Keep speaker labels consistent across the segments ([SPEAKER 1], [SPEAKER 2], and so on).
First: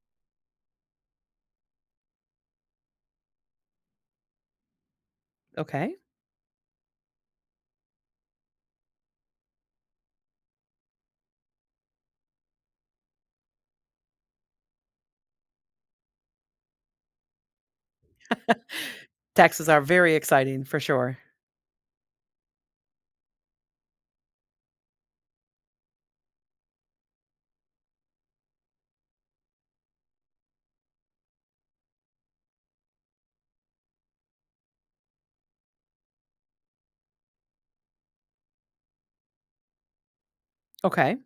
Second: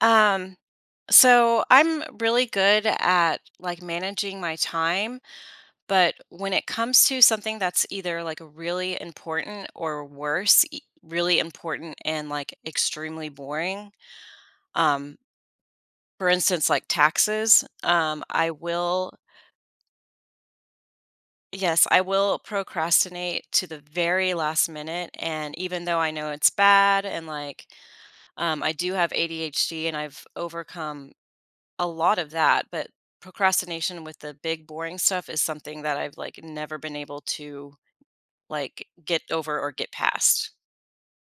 [SPEAKER 1] Um, so I'm really good at like managing my time,
[SPEAKER 2] Okay.
[SPEAKER 1] but when it comes to something that's either like really important or worse, really important and like extremely boring, um, for instance, like taxes, I will,
[SPEAKER 2] Taxes are very exciting for sure.
[SPEAKER 1] yes, I will procrastinate to the very last minute. And even though I know it's bad and like, I do have ADHD and I've overcome a lot of that, but procrastination with the big boring stuff is something that I've like never been able to like get over or get past.
[SPEAKER 2] Okay.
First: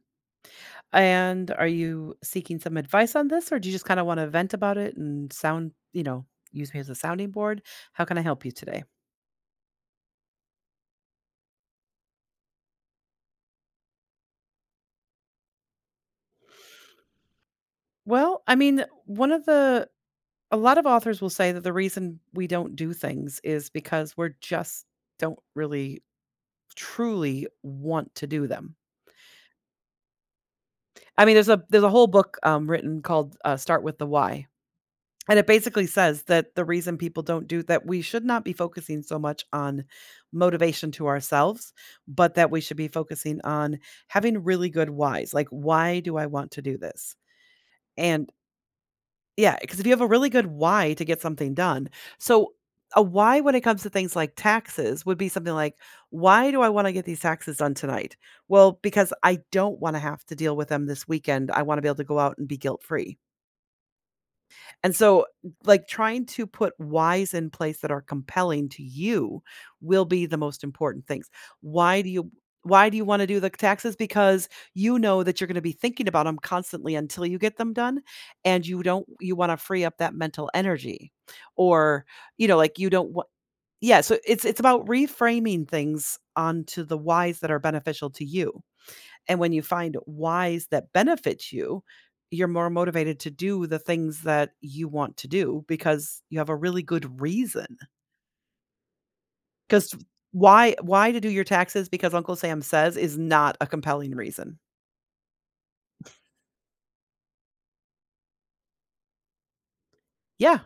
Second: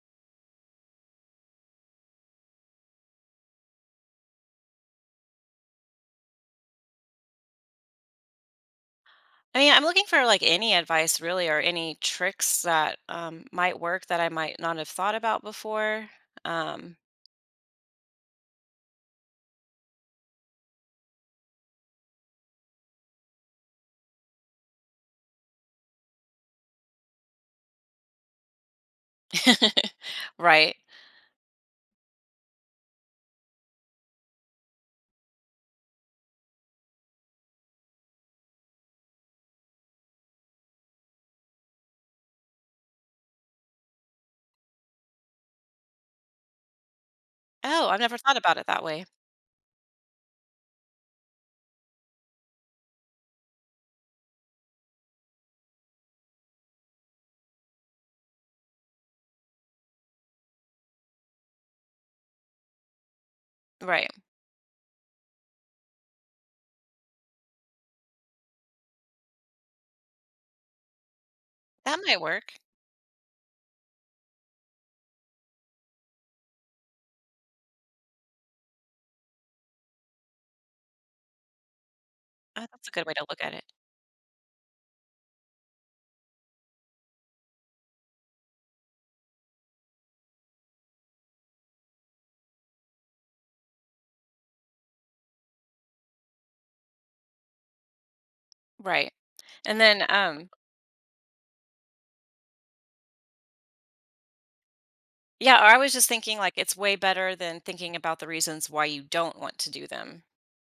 [SPEAKER 2] And are you seeking some advice on this or do you just kind of want to vent about it and sound use me as a sounding board? How can I help you today?
[SPEAKER 1] I mean, I'm looking for like any advice really or any tricks that might work that I might not have thought about before. Um,
[SPEAKER 2] Well, I mean, one of the a lot of authors will say that the reason we don't do things is because we're just don't really truly want to do them.
[SPEAKER 1] right.
[SPEAKER 2] I mean, there's a whole book written called "Start with the Why." And it basically says that the reason people don't do that we should not be focusing so much on motivation to ourselves, but that we should be focusing on having really good whys. Like, why do I want to do this?
[SPEAKER 1] Oh, I've never
[SPEAKER 2] And
[SPEAKER 1] thought about it that way.
[SPEAKER 2] yeah, because if you have a really good why to get something done. So, a why when it comes to things like taxes would be something like, why do I want to get these taxes done tonight? Well, because I don't want to have to deal with them this weekend. I want to be able to go out and be guilt free.
[SPEAKER 1] Right.
[SPEAKER 2] And so, like, trying to put whys in place that are compelling to you will be the most important things.
[SPEAKER 1] That
[SPEAKER 2] Why do
[SPEAKER 1] might
[SPEAKER 2] you
[SPEAKER 1] work.
[SPEAKER 2] why do you want to do the taxes? Because you know that you're going to be thinking about them constantly until you get them done, and you don't you want to free up that mental energy, or you know, like
[SPEAKER 1] That's
[SPEAKER 2] you
[SPEAKER 1] a good
[SPEAKER 2] don't
[SPEAKER 1] way to
[SPEAKER 2] want.
[SPEAKER 1] look at it.
[SPEAKER 2] Yeah, so it's about reframing things onto the whys that are beneficial to you. And when you find whys that benefit you, you're more motivated to do the things that you want to do because you have a really good reason.
[SPEAKER 1] Right. And
[SPEAKER 2] Because
[SPEAKER 1] then,
[SPEAKER 2] why to do your taxes because Uncle Sam says is not a compelling reason.
[SPEAKER 1] yeah, or I was just thinking like it's way better than thinking about the reasons why you don't want to do them.
[SPEAKER 2] Yeah,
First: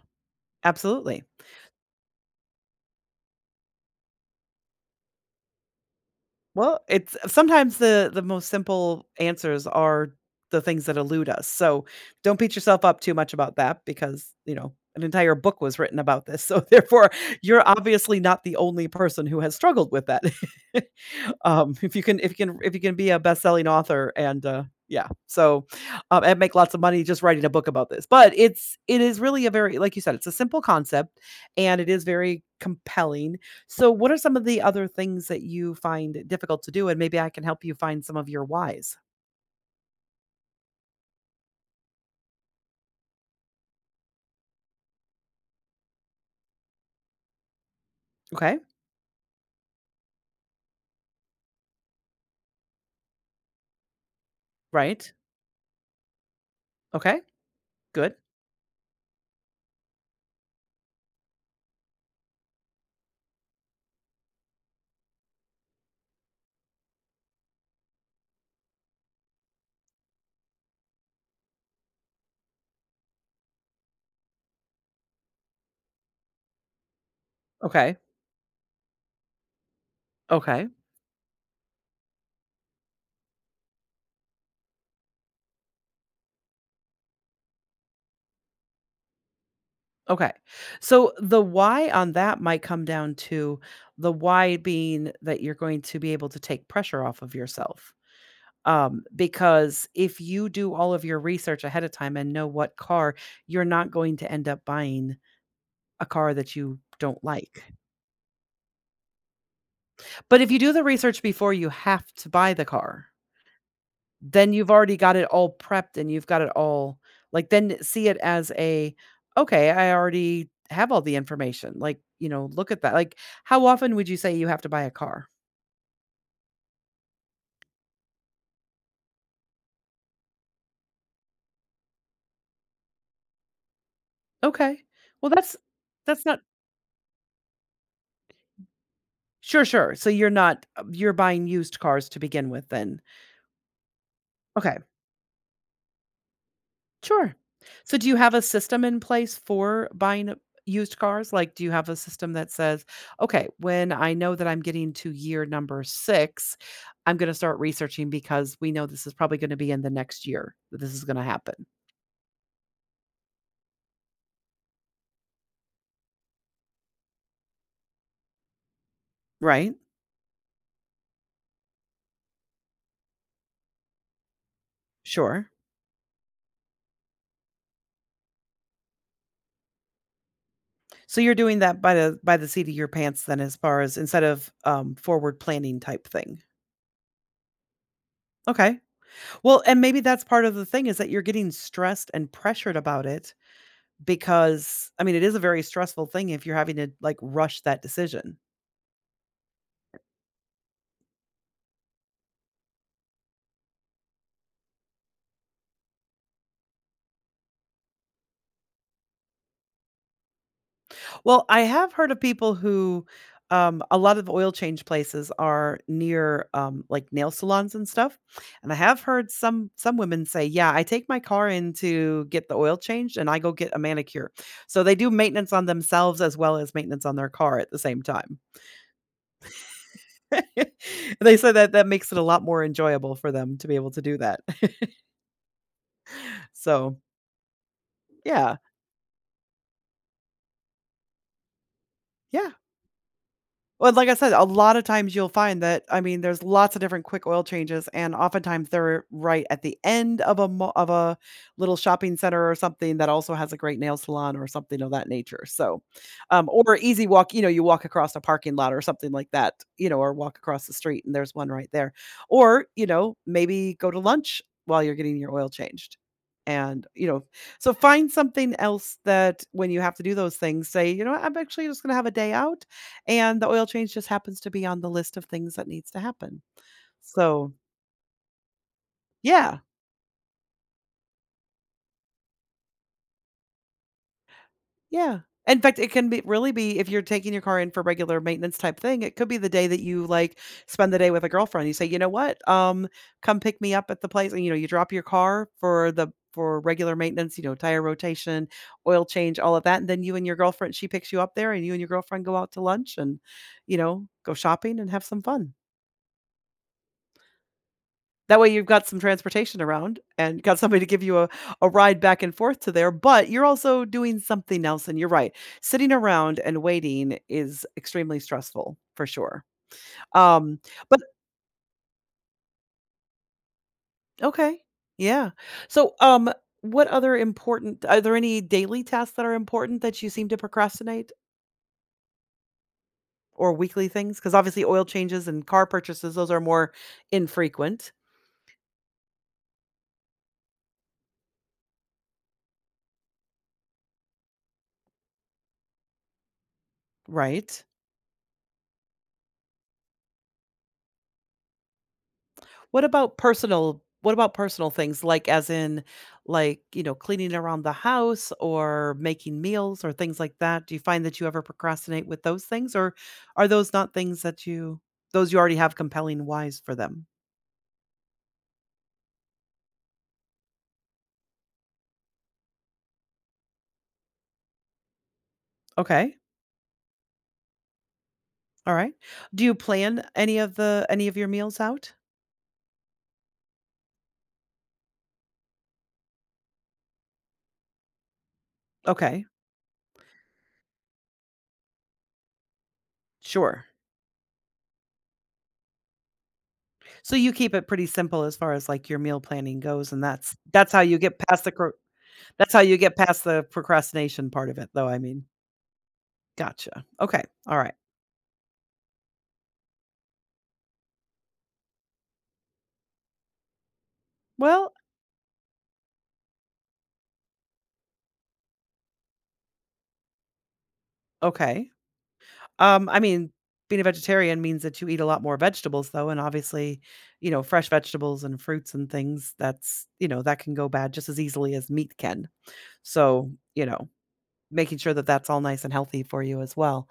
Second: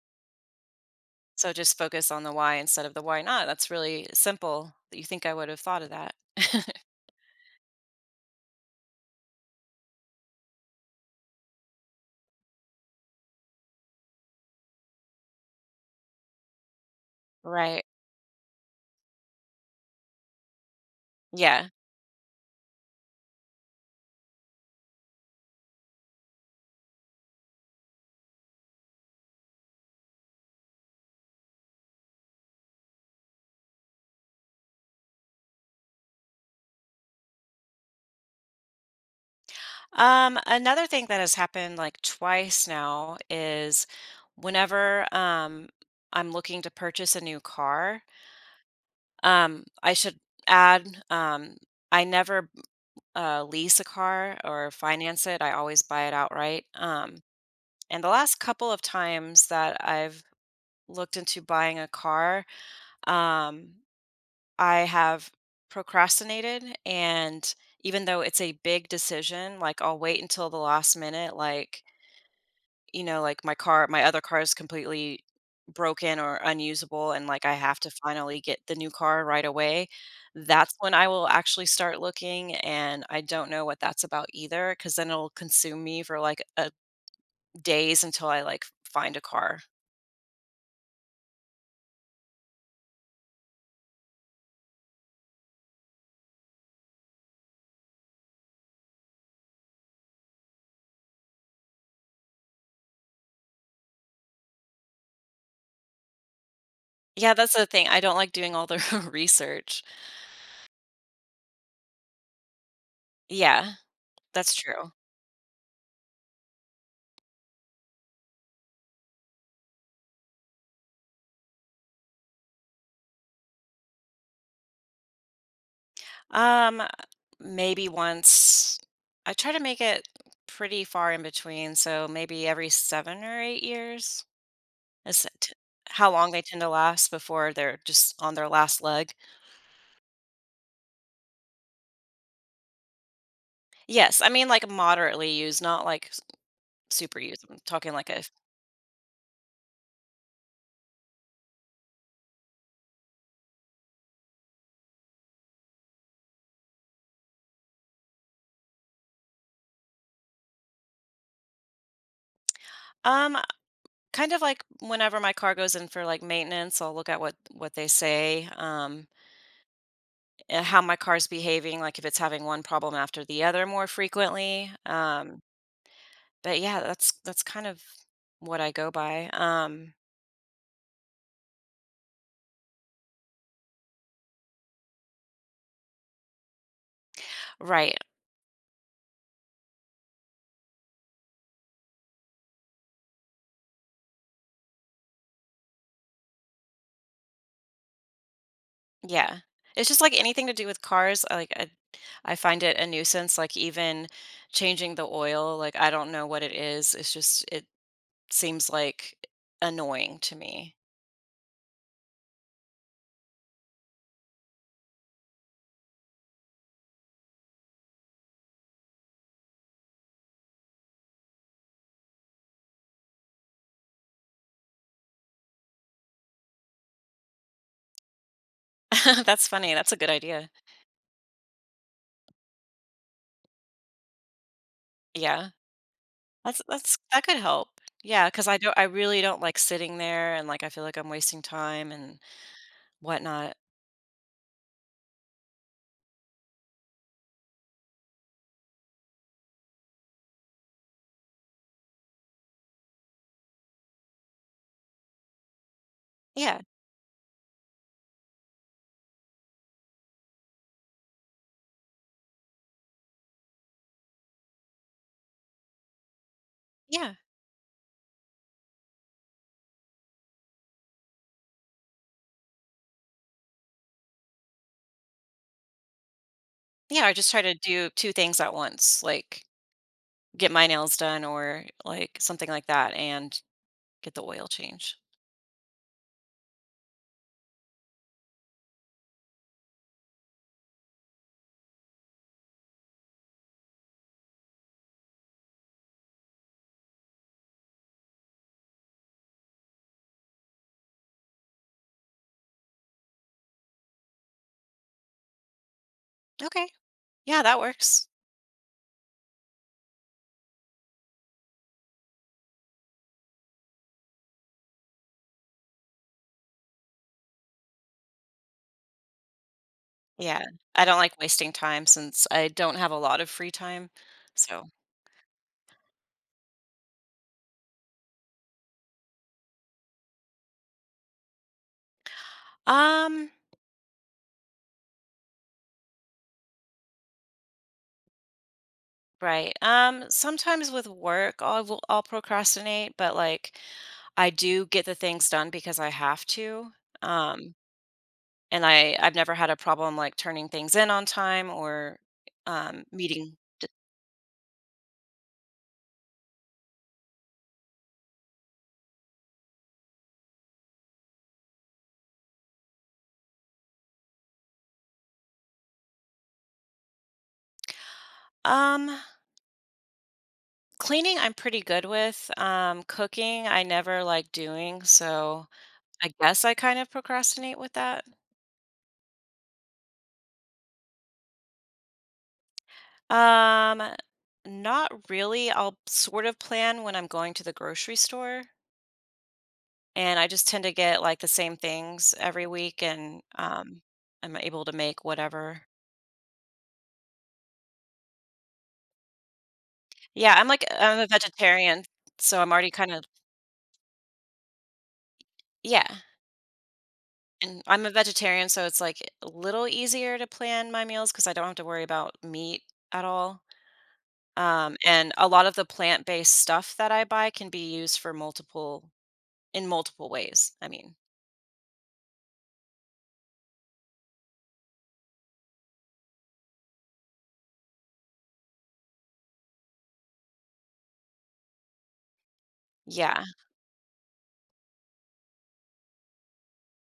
[SPEAKER 2] absolutely.
[SPEAKER 1] So just focus on the why instead of the why not. That's really simple. You think I would have thought of that.
[SPEAKER 2] Well, it's sometimes the most simple answers are the things that elude us. So don't beat yourself up too much about that because, you know, an entire book was written about this. So therefore, you're
[SPEAKER 1] Right.
[SPEAKER 2] obviously not the only person who has struggled with that.
[SPEAKER 1] Yeah.
[SPEAKER 2] If you can be a best-selling author and, yeah, so, and make lots of money just writing a book about this, but it is really a very like you said, it's a simple concept, and it is very compelling. So, what are some of the other things that you find difficult to do? And maybe I can help you find some of your whys.
[SPEAKER 1] Another thing that has happened like twice now is whenever I'm looking to purchase a new car,
[SPEAKER 2] Okay,
[SPEAKER 1] I should add I never lease a car or
[SPEAKER 2] right,
[SPEAKER 1] finance it. I always buy it outright.
[SPEAKER 2] okay,
[SPEAKER 1] And the
[SPEAKER 2] good,
[SPEAKER 1] last couple of times that I've looked into buying a car, um, I have procrastinated and even though it's a big decision, like I'll wait until the last minute, like, you know, like my car, my other car is completely broken or unusable and like I have to
[SPEAKER 2] okay,
[SPEAKER 1] finally get the new car right away.
[SPEAKER 2] okay,
[SPEAKER 1] That's when I will actually start looking and I don't know what that's about either cuz then it'll consume me for like a days until I like find a car.
[SPEAKER 2] okay. So, the why on that might come down to the why being that you're going to be able to take pressure off of yourself. Because if you do all of your research ahead of time and know what car, you're not going to end up buying a car that you don't
[SPEAKER 1] Yeah, that's
[SPEAKER 2] like.
[SPEAKER 1] the thing. I don't like doing all the research.
[SPEAKER 2] But if you do the research before you have to buy the car,
[SPEAKER 1] Yeah,
[SPEAKER 2] then
[SPEAKER 1] that's
[SPEAKER 2] you've
[SPEAKER 1] true.
[SPEAKER 2] already got it all prepped and you've got it all like then see it as a okay, I already have all the information. Like, you know, look at that. Like, how often would you say you have to buy a car?
[SPEAKER 1] Um, maybe once. I try to make it pretty far in between, so maybe every 7 or 8 years
[SPEAKER 2] Okay.
[SPEAKER 1] is
[SPEAKER 2] Well,
[SPEAKER 1] how
[SPEAKER 2] that's
[SPEAKER 1] long
[SPEAKER 2] not
[SPEAKER 1] they tend to last before they're just on their last leg.
[SPEAKER 2] sure, sure. So you're not you're buying used cars to begin with then.
[SPEAKER 1] Yes, I mean like
[SPEAKER 2] Okay.
[SPEAKER 1] moderately used, not like super
[SPEAKER 2] Sure.
[SPEAKER 1] used. I'm talking
[SPEAKER 2] So do
[SPEAKER 1] like
[SPEAKER 2] you
[SPEAKER 1] a
[SPEAKER 2] have a system in place for buying used cars? Like, do you have a system that says, okay, when I know that I'm getting to year number six, I'm going to start researching because we know this is probably going to be in the next year that this is going to happen,
[SPEAKER 1] um kind of like whenever my car goes in for like maintenance, I'll look at what they say,
[SPEAKER 2] right?
[SPEAKER 1] and how my car's behaving, like if it's having one problem after the other more frequently. Um,
[SPEAKER 2] Sure.
[SPEAKER 1] but yeah, that's kind of what I go by.
[SPEAKER 2] So you're doing that by the seat of your pants then as far as instead of forward planning type thing.
[SPEAKER 1] Right.
[SPEAKER 2] Okay. Well, and maybe that's part of the thing is that you're getting stressed and pressured about it. Because, I mean, it is a very stressful thing if you're having to, like, rush that decision.
[SPEAKER 1] Yeah. It's just like anything to do with cars, I I find it a nuisance, like even changing the oil, like I don't know what it is. It's just it seems like annoying to me.
[SPEAKER 2] Well, I have heard of people who a lot of oil change places are near like nail salons and stuff, and I have heard some women say, "Yeah, I take my car in to get the oil changed, and I go get a manicure." So they do maintenance on themselves as well as maintenance on their car at the same time.
[SPEAKER 1] That's funny. That's a good idea.
[SPEAKER 2] They said that that makes it a lot more enjoyable for them to be able to do that.
[SPEAKER 1] Yeah. That's
[SPEAKER 2] So
[SPEAKER 1] that's that could help. Yeah, because
[SPEAKER 2] yeah,
[SPEAKER 1] I really don't like sitting there and like I feel like I'm wasting time and
[SPEAKER 2] yeah.
[SPEAKER 1] whatnot.
[SPEAKER 2] Well, like I said, a lot of times you'll find that I mean, there's lots of different quick oil changes, and oftentimes they're right at the end of a mo of a little shopping center or something that also has a great nail salon or something of that nature. So,
[SPEAKER 1] Yeah.
[SPEAKER 2] or easy walk, you know, you walk across a parking lot or something like that, you know, or walk across the street and there's one right there. Or, you know, maybe go to lunch while you're getting your oil changed. And, you
[SPEAKER 1] Yeah.
[SPEAKER 2] know, so find something else that when you have to do those things, say, you know what, I'm actually just going to have a day out and the oil change just happens to be on the list of things that needs to happen.
[SPEAKER 1] Yeah. I just try
[SPEAKER 2] So,
[SPEAKER 1] to do two things at once. Like
[SPEAKER 2] yeah,
[SPEAKER 1] get my nails done or, like, something like that and get the oil change.
[SPEAKER 2] yeah. In fact, it can be really be if you're taking your car in for regular maintenance type thing, it could be the day that you like spend the day with a girlfriend. You say, you know what? Come pick me up at the place. And you know, you drop your car for the for regular maintenance, you know, tire rotation, oil change, all of that. And then you and your girlfriend, she picks you up there and you and your girlfriend go out to lunch and, you know, go shopping and have some fun.
[SPEAKER 1] Okay. Yeah, that works.
[SPEAKER 2] That way you've got some transportation around and got somebody to give you a ride back and forth to there, but you're also doing something else. And you're right. Sitting around and waiting is extremely stressful for sure.
[SPEAKER 1] Yeah.
[SPEAKER 2] Um,
[SPEAKER 1] I don't
[SPEAKER 2] but
[SPEAKER 1] like wasting time since I don't have a lot of free time,
[SPEAKER 2] okay.
[SPEAKER 1] so
[SPEAKER 2] Yeah. So what other important are there any daily tasks that are important that you seem to procrastinate
[SPEAKER 1] um,
[SPEAKER 2] or weekly things? Because obviously oil changes and car purchases, those are more infrequent,
[SPEAKER 1] right. Sometimes with work, I'll procrastinate, but, like, I do get the things done because I have to, um,
[SPEAKER 2] right?
[SPEAKER 1] and I've never had a problem, like, turning things in on time or, meeting
[SPEAKER 2] What about personal things, like, as in, like, you know, cleaning around the house or making meals or things like that? Do you find that you ever procrastinate with those things, or are those not things that you those you already have compelling whys for them?
[SPEAKER 1] um, cleaning, I'm pretty good with. Cooking, I never like doing, so I
[SPEAKER 2] Okay,
[SPEAKER 1] guess I kind of procrastinate with that.
[SPEAKER 2] alright. Do you plan any of the any of your meals out?
[SPEAKER 1] Um, not really. I'll sort of plan when I'm going to the grocery store,
[SPEAKER 2] Okay,
[SPEAKER 1] and I just tend to get like the same things every week, and
[SPEAKER 2] sure.
[SPEAKER 1] I'm able to make whatever.
[SPEAKER 2] So you keep it pretty simple as far as, like, your meal planning goes, and
[SPEAKER 1] Yeah, I'm like
[SPEAKER 2] that's how you
[SPEAKER 1] I'm a
[SPEAKER 2] get past the cro
[SPEAKER 1] vegetarian, so
[SPEAKER 2] that's
[SPEAKER 1] I'm
[SPEAKER 2] how
[SPEAKER 1] already
[SPEAKER 2] you
[SPEAKER 1] kind
[SPEAKER 2] get
[SPEAKER 1] of
[SPEAKER 2] past the procrastination part of it, though, I mean.
[SPEAKER 1] yeah.
[SPEAKER 2] Gotcha. Okay,
[SPEAKER 1] And
[SPEAKER 2] alright.
[SPEAKER 1] I'm a vegetarian, so it's like a little easier to plan my meals because I don't have to worry about meat at all.
[SPEAKER 2] Well,
[SPEAKER 1] And a lot of the plant-based stuff that I buy can be used for multiple in multiple ways, I mean.
[SPEAKER 2] okay. I mean, being a vegetarian means that you eat a lot more vegetables though, and obviously, you know, fresh vegetables and fruits and things that's, you know, that can go bad just as easily as meat can.
[SPEAKER 1] Yeah.
[SPEAKER 2] So, you know, making sure that that's all nice and healthy for you as well.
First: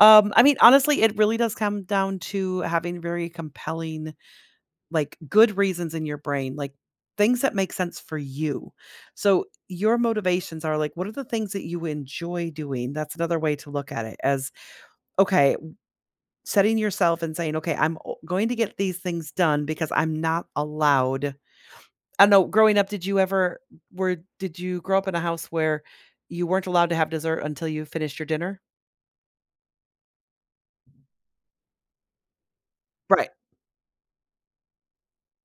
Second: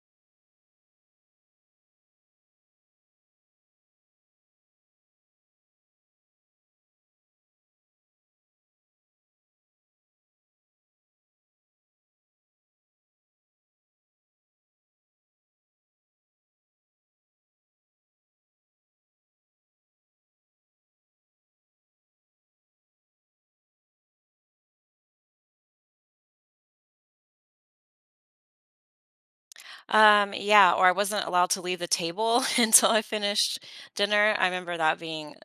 [SPEAKER 2] I mean, honestly, it really does come down to having very compelling, like good reasons in your brain, like things that make sense for you. So, your motivations are like, what are the things that you enjoy doing? That's another way to look at it as okay, setting yourself and saying, "Okay, I'm o going to get these things done because I'm not allowed." I don't know, growing up, did you ever were did you grow up in a house where you weren't allowed to have dessert until you finished your dinner?
[SPEAKER 1] Yeah, or I wasn't allowed to leave the table until I
[SPEAKER 2] Right.
[SPEAKER 1] finished dinner. I remember that being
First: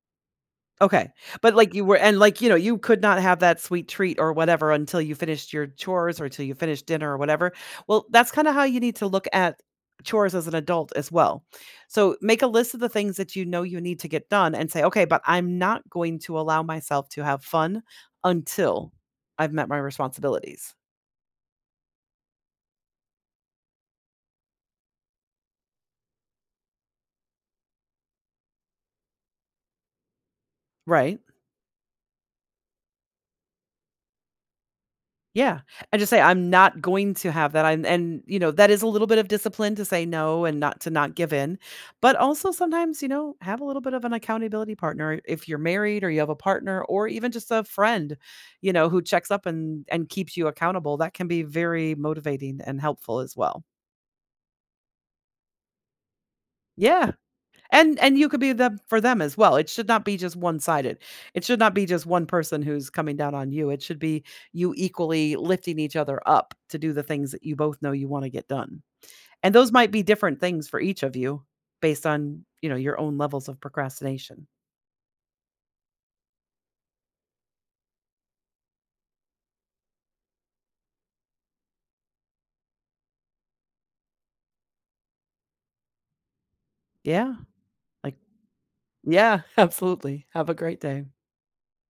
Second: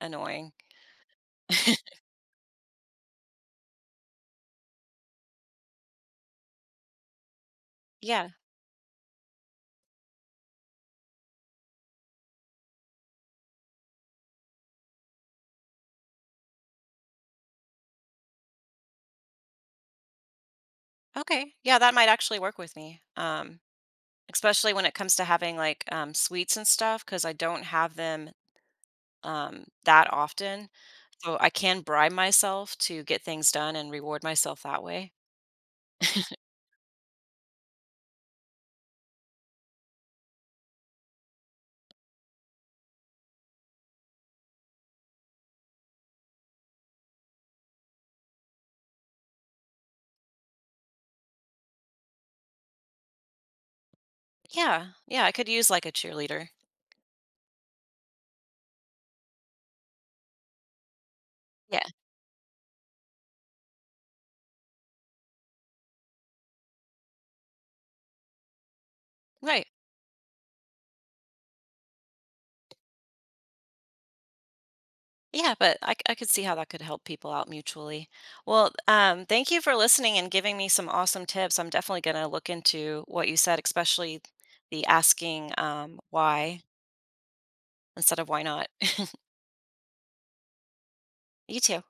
[SPEAKER 1] annoying.
[SPEAKER 2] Okay. But, like, you were and, like, you know, you could not have that sweet treat or whatever until you finished your chores or until you finished dinner or whatever. Well,
[SPEAKER 1] Yeah.
[SPEAKER 2] that's kinda how you need to look at chores as an adult as well. So, make a list of the things that you know you need to get done and say, "Okay, but I'm not going to allow myself to have fun until I've met my responsibilities."
[SPEAKER 1] Okay. Yeah, that might actually work with me. Especially when it comes to having, like, sweets and stuff, because I don't have them, that often.
[SPEAKER 2] Right?
[SPEAKER 1] So I can bribe myself to get things done and reward myself that way.
[SPEAKER 2] Yeah, I just say, "I'm not going to have that," I'm and, you know, that is a little bit of discipline to say no and not give in, but also sometimes, you know, have a little bit of an accountability partner if you're married or you have a partner or even just a friend, you know, who checks up and keeps you accountable, that can be very motivating and helpful as well.
[SPEAKER 1] Yeah, yeah, I could use like a cheerleader.
[SPEAKER 2] Yeah. And you could be them for them as well. It should not be just one-sided. It should not
[SPEAKER 1] Yeah,
[SPEAKER 2] be just one person who's coming down on you. It should be you equally lifting each other up to do the things that you both know you wanna get done. And
[SPEAKER 1] right.
[SPEAKER 2] those might be different things for each of you based on, you know, your own levels of procrastination.
[SPEAKER 1] Yeah, but I could see how that could help people out mutually. Well, thank you for listening and giving me some awesome tips. I'm definitely going to look into what you said, especially the asking why,
[SPEAKER 2] Yeah, like
[SPEAKER 1] instead of why not?
[SPEAKER 2] yeah, absolutely. Have a great day.
[SPEAKER 1] You too.